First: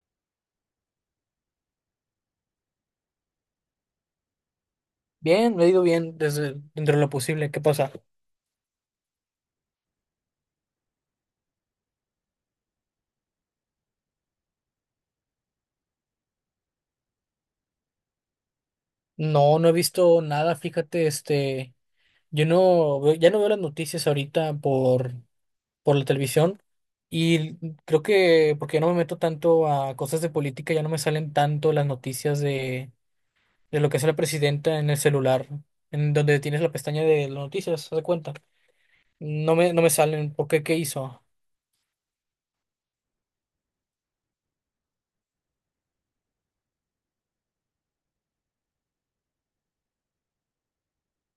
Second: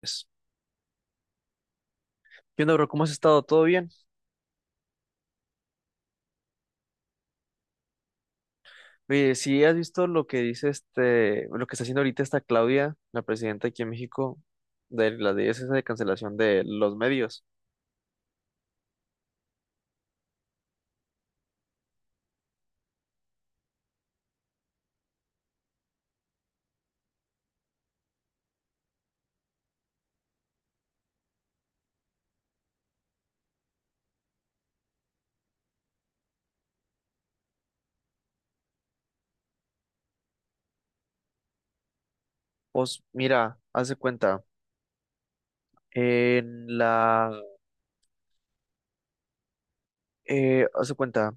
Pues, ¿qué onda, bro? ¿Cómo has estado? ¿Todo bien? Bien, me he ido bien desde dentro de lo posible. ¿Qué pasa? Oye, si has visto lo que dice lo que está haciendo ahorita esta Claudia, la presidenta aquí en México, de la de esa de cancelación de los medios. No, no he visto nada, fíjate, yo no, veo- ya no veo las noticias ahorita por la televisión y creo que porque ya no me meto tanto a cosas de política, ya no me salen tanto las noticias de lo que hace la presidenta en el celular, en donde tienes la pestaña de las noticias, haz de cuenta. No me salen, ¿por qué? ¿Qué hizo? Pues mira, haz de cuenta, en la, haz de cuenta,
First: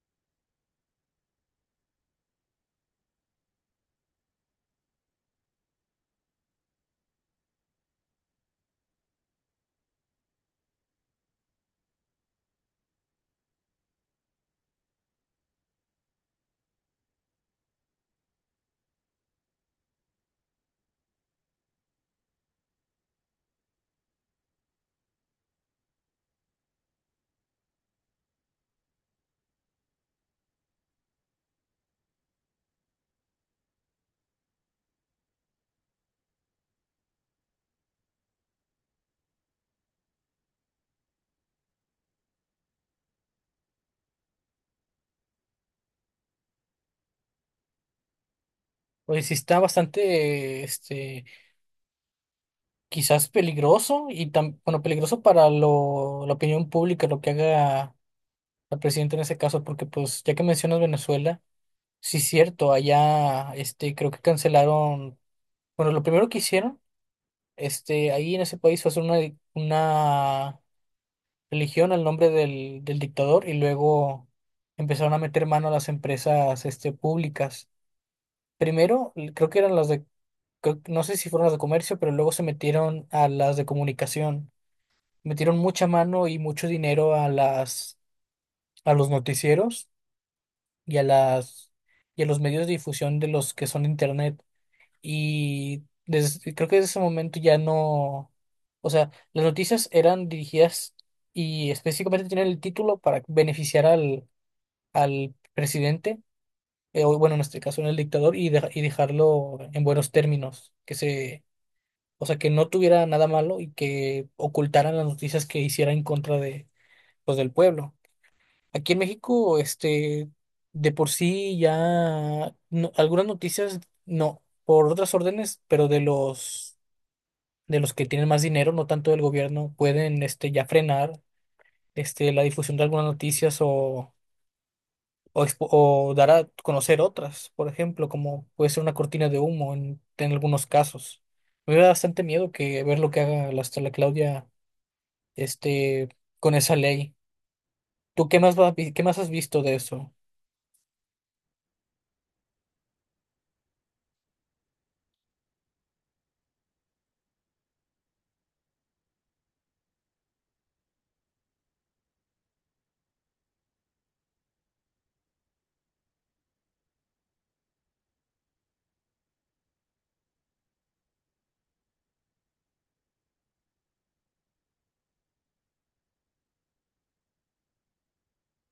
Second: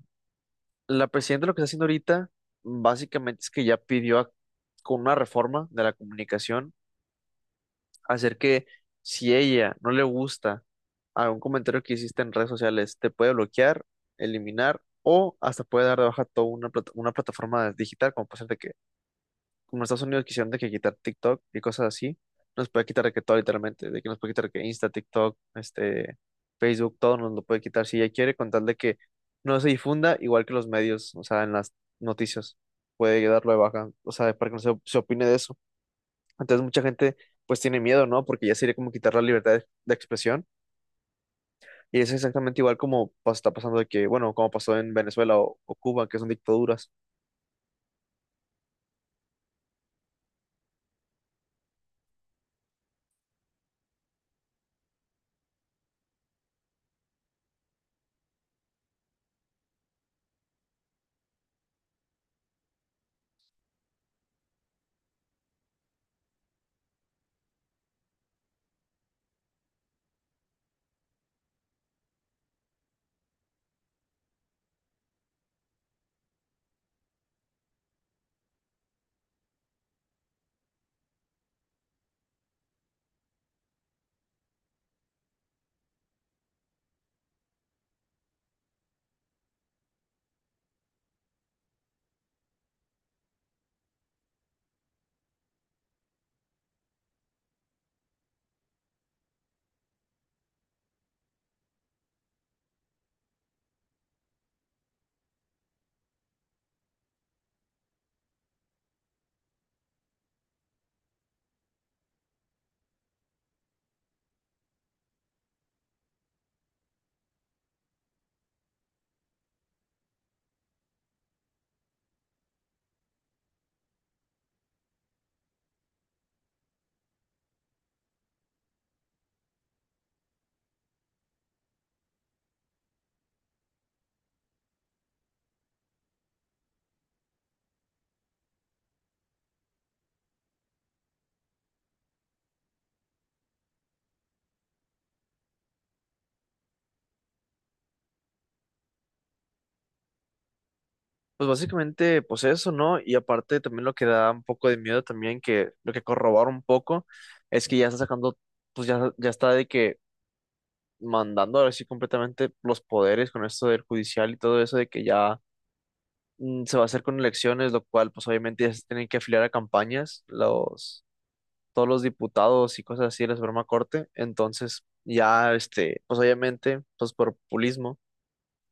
la presidenta lo que está haciendo ahorita, básicamente es que ya con una reforma de la comunicación hacer que si ella no le gusta algún comentario que hiciste en redes sociales, te puede bloquear, eliminar o hasta puede dar de baja toda una, una plataforma digital, como puede ser de que, como en Estados Unidos quisieron de que quitar TikTok y cosas así, nos puede quitar de que todo literalmente, de que nos puede quitar que Insta, TikTok, Facebook, todo nos lo puede quitar si ella quiere, con tal de que no se difunda igual que los medios, o sea, en las noticias, puede darlo de baja, o sea, para que no se opine de eso. Entonces mucha gente pues tiene miedo, ¿no? Porque ya sería como quitar la libertad de expresión. Y es exactamente igual como está pasando de que, bueno, como pasó en Venezuela o Cuba, que son dictaduras. Pues sí está bastante, quizás peligroso y tan, bueno, peligroso para la opinión pública, lo que haga el presidente en ese caso, porque pues ya que mencionas Venezuela, sí es cierto, allá creo que cancelaron, bueno, lo primero que hicieron, ahí en ese país fue hacer una religión al nombre del dictador y luego empezaron a meter mano a las empresas públicas. Primero, creo que eran las de, no sé si fueron las de comercio, pero luego se metieron a las de comunicación. Metieron mucha mano y mucho dinero a los noticieros y a las, y a los medios de difusión de los que son de internet. Y creo que desde ese momento ya no, o sea, las noticias eran dirigidas y específicamente tienen el título para beneficiar al presidente, o bueno, en este caso en el dictador, y, y dejarlo en buenos términos, que se, o sea, que no tuviera nada malo y que ocultaran las noticias que hiciera en contra de, pues, del pueblo. Aquí en México, de por sí ya algunas noticias, no, por otras órdenes, pero de los que tienen más dinero, no tanto del gobierno, pueden ya frenar la difusión de algunas noticias o o dar a conocer otras, por ejemplo, como puede ser una cortina de humo en algunos casos. Me da bastante miedo que ver lo que haga hasta la Claudia este con esa ley. ¿Tú qué más qué más has visto de eso? Pues básicamente, pues eso, ¿no? Y aparte también lo que da un poco de miedo también, que lo que corrobora un poco, es que ya está sacando, pues ya, ya está de que mandando ahora sí completamente los poderes con esto del judicial y todo eso de que ya se va a hacer con elecciones, lo cual pues obviamente ya se tienen que afiliar a campañas los todos los diputados y cosas así de la Suprema Corte. Entonces, ya, pues obviamente, pues por populismo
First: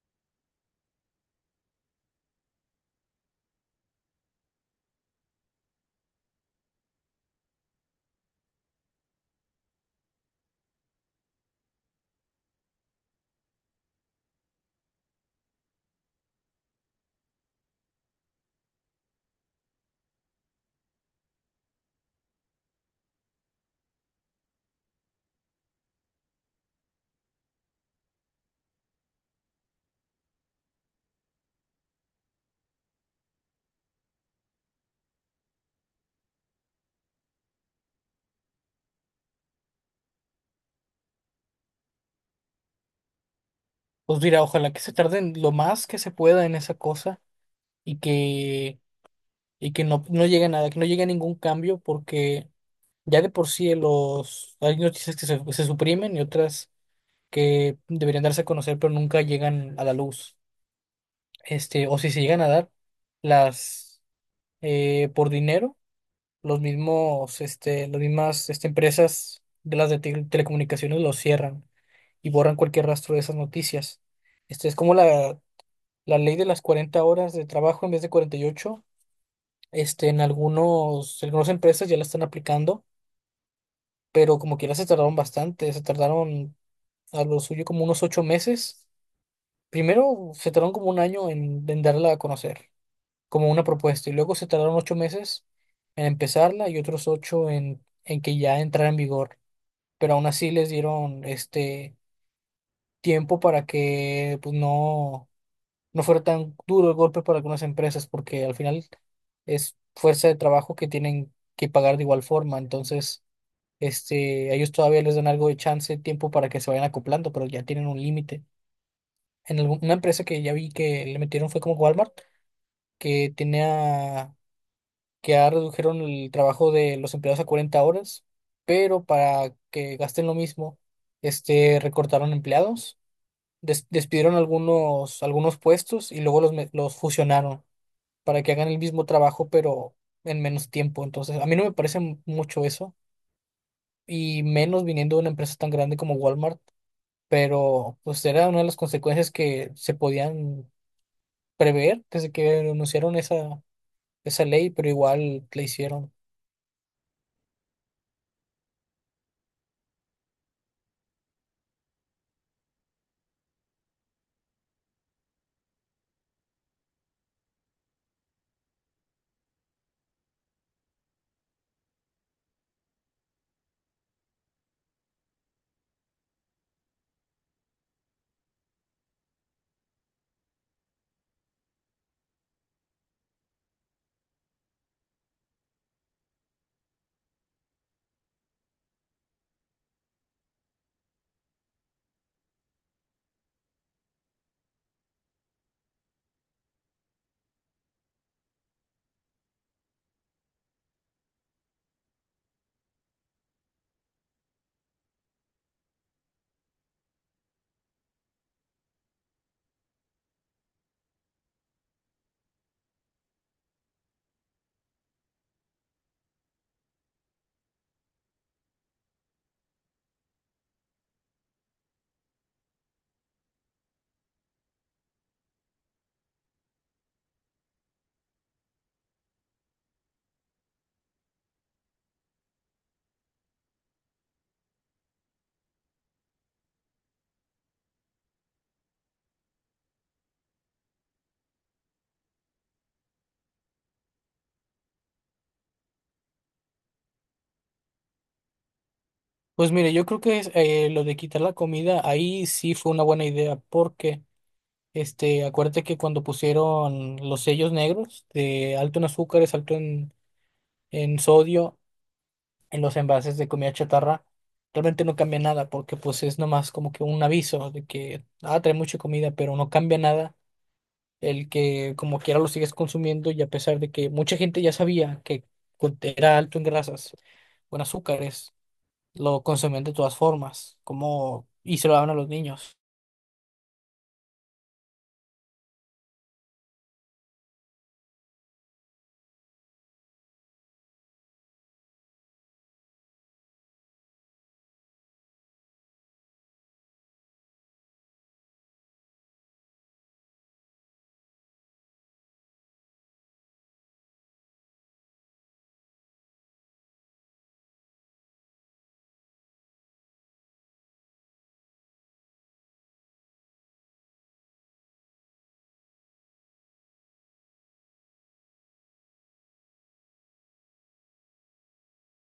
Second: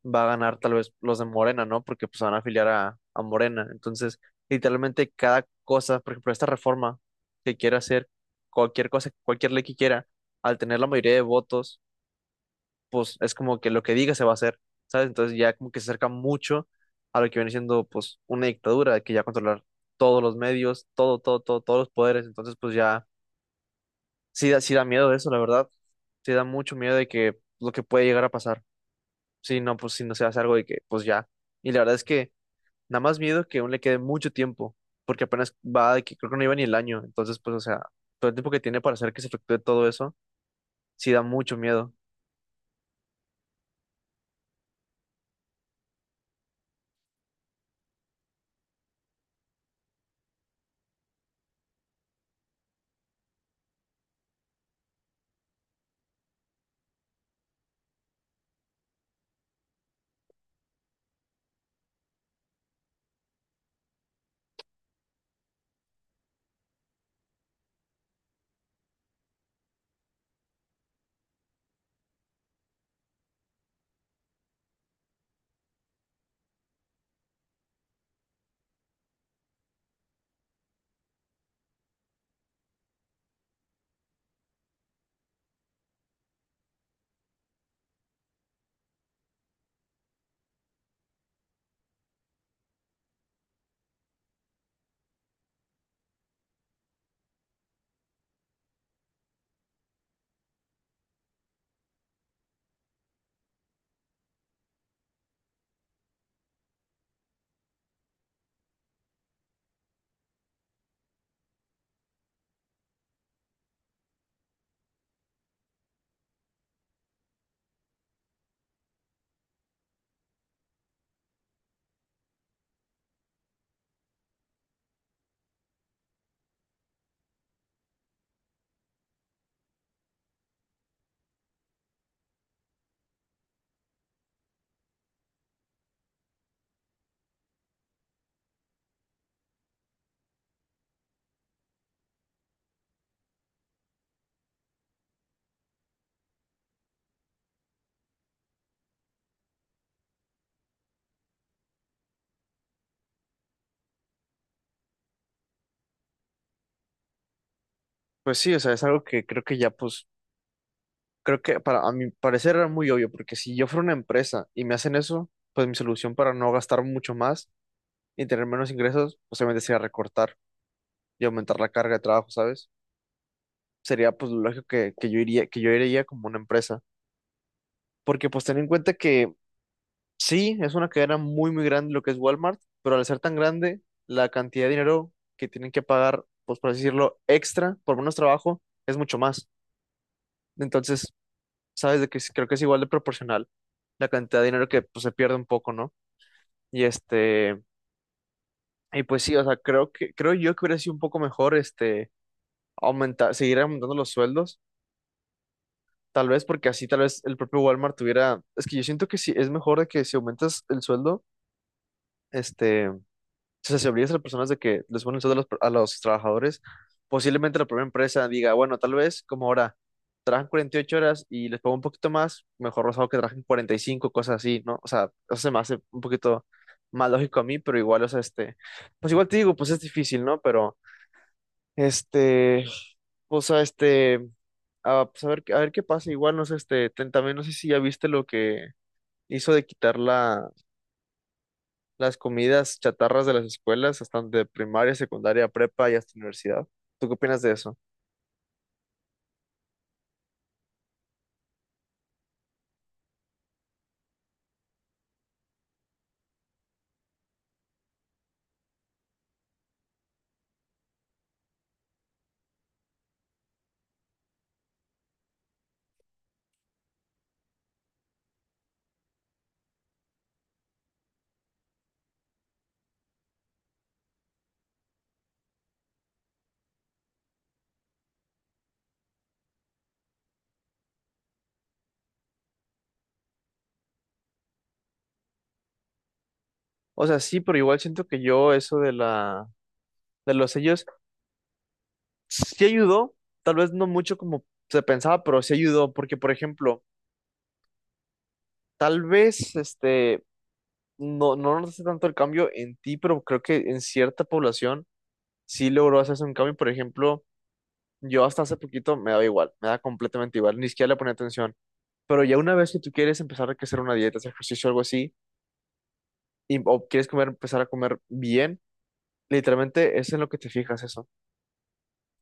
va a ganar tal vez los de Morena, ¿no? Porque pues van a afiliar a Morena. Entonces, literalmente cada cosa, por ejemplo, esta reforma que quiere hacer, cualquier cosa, cualquier ley que quiera, al tener la mayoría de votos, pues es como que lo que diga se va a hacer, ¿sabes? Entonces ya como que se acerca mucho a lo que viene siendo pues una dictadura que ya controlar todos los medios, todo, todo, todo, todos los poderes. Entonces, pues ya sí da, sí da miedo eso, la verdad. Sí da mucho miedo de que lo que puede llegar a pasar. Si no, pues si no se hace algo de que, pues ya. Y la verdad es que nada más miedo que aún le quede mucho tiempo, porque apenas va de que creo que no iba ni el año. Entonces, pues, o sea, todo el tiempo que tiene para hacer que se efectúe todo eso, sí da mucho miedo. Pues mira, ojalá que se tarden lo más que se pueda en esa cosa y que, y que no, no llegue a nada, que no llegue a ningún cambio, porque ya de por sí hay noticias se suprimen y otras que deberían darse a conocer, pero nunca llegan a la luz. O si se llegan a dar, las por dinero, las mismas empresas de las de telecomunicaciones los cierran y borran cualquier rastro de esas noticias. Este es como la ley de las 40 horas de trabajo en vez de 48. En algunas empresas ya la están aplicando, pero como quiera se tardaron bastante, se tardaron a lo suyo como unos 8 meses. Primero se tardaron como un año en darla a conocer, como una propuesta, y luego se tardaron 8 meses en empezarla y otros 8 en que ya entrara en vigor. Pero aún así les dieron tiempo para que no fuera tan duro el golpe para algunas empresas, porque al final es fuerza de trabajo que tienen que pagar de igual forma. Entonces, a ellos todavía les dan algo de chance, tiempo para que se vayan acoplando, pero ya tienen un límite. En una empresa que ya vi que le metieron fue como Walmart, que tenía, que ya redujeron el trabajo de los empleados a 40 horas, pero para que gasten lo mismo, recortaron empleados. Despidieron algunos puestos y luego los fusionaron para que hagan el mismo trabajo, pero en menos tiempo. Entonces, a mí no me parece mucho eso, y menos viniendo de una empresa tan grande como Walmart, pero pues era una de las consecuencias que se podían prever desde que anunciaron esa ley, pero igual la hicieron. Pues sí, o sea, es algo que creo que ya, pues, creo que para a mi parecer era muy obvio, porque si yo fuera una empresa y me hacen eso, pues mi solución para no gastar mucho más y tener menos ingresos, pues obviamente sería recortar y aumentar la carga de trabajo, ¿sabes? Sería pues lo lógico que yo iría como una empresa. Porque pues ten en cuenta que sí, es una cadena muy, muy grande lo que es Walmart, pero al ser tan grande, la cantidad de dinero que tienen que pagar, pues por así decirlo, extra por menos trabajo, es mucho más. Entonces, sabes de que creo que es igual de proporcional la cantidad de dinero que pues, se pierde un poco, ¿no? Y y pues sí, o sea, creo que, creo yo que hubiera sido un poco mejor aumentar, seguir aumentando los sueldos. Tal vez porque así tal vez el propio Walmart tuviera, es que yo siento que sí, es mejor de que si aumentas el sueldo, o sea, si obligas a las personas de que les ponen el sueldo a los trabajadores, posiblemente la propia empresa diga, bueno, tal vez como ahora trabajan 48 horas y les pago un poquito más, mejor los hago que trabajen 45 cosas así, ¿no? O sea, eso se me hace un poquito más lógico a mí, pero igual, o sea, pues igual te digo, pues es difícil, ¿no? Pero, este, o sea, Ah, pues a ver, a ver qué pasa. Igual, no sé, también no sé si ya viste lo que hizo de quitar la, las comidas chatarras de las escuelas, hasta de primaria, secundaria, prepa y hasta universidad. ¿Tú qué opinas de eso? Pues mire, yo creo que lo de quitar la comida ahí sí fue una buena idea, porque acuérdate que cuando pusieron los sellos negros de alto en azúcares, alto en sodio, en los envases de comida chatarra, realmente no cambia nada porque pues es nomás como que un aviso de que, ah, trae mucha comida, pero no cambia nada el que como quiera lo sigues consumiendo y a pesar de que mucha gente ya sabía que era alto en grasas o en azúcares, lo consumían de todas formas, como y se lo daban a los niños. O sea, sí, pero igual siento que yo eso de la, de los sellos sí ayudó, tal vez no mucho como se pensaba, pero sí ayudó, porque por ejemplo, tal vez no notaste tanto el cambio en ti, pero creo que en cierta población sí logró hacerse un cambio, por ejemplo. Yo hasta hace poquito me daba igual, me da completamente igual, ni siquiera le ponía atención. Pero ya una vez que tú quieres empezar a hacer una dieta, hacer ejercicio algo así, y, o quieres comer, empezar a comer bien, literalmente es en lo que te fijas eso.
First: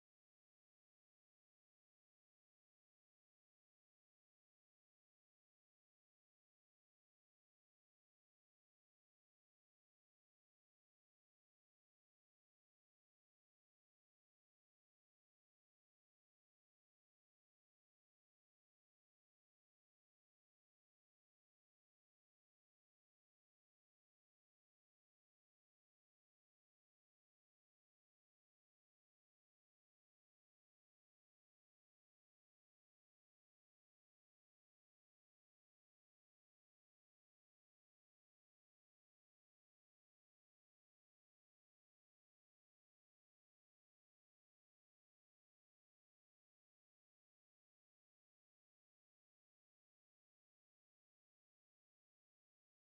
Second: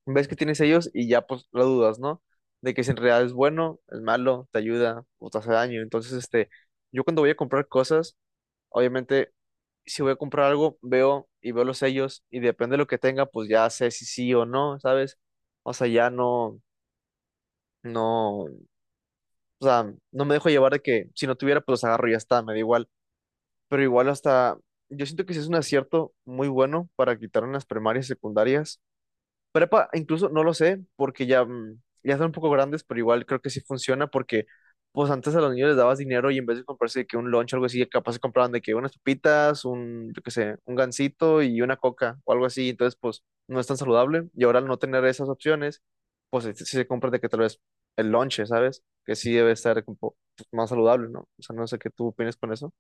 Ves que tienes ellos y ya pues lo dudas, ¿no? De que si en realidad es bueno, es malo, te ayuda o te hace daño. Entonces, yo cuando voy a comprar cosas, obviamente, si voy a comprar algo, veo y veo los sellos y depende de lo que tenga, pues ya sé si sí o no, ¿sabes? O sea, ya no, no. O sea, no me dejo llevar de que si no tuviera, pues los agarro y ya está, me da igual. Pero igual hasta, yo siento que sí es un acierto muy bueno para quitar en las primarias y secundarias. Prepa, incluso no lo sé, porque ya, ya son un poco grandes, pero igual creo que sí funciona, porque pues antes a los niños les dabas dinero y en vez de comprarse de que un lunch o algo así, capaz se compraban de que unas papitas, un, yo qué sé, un gansito y una coca o algo así, entonces pues no es tan saludable. Y ahora al no tener esas opciones, pues sí se compra de que tal vez el lunch, ¿sabes? Que sí debe estar un más saludable, ¿no? O sea, no sé qué tú opinas con eso.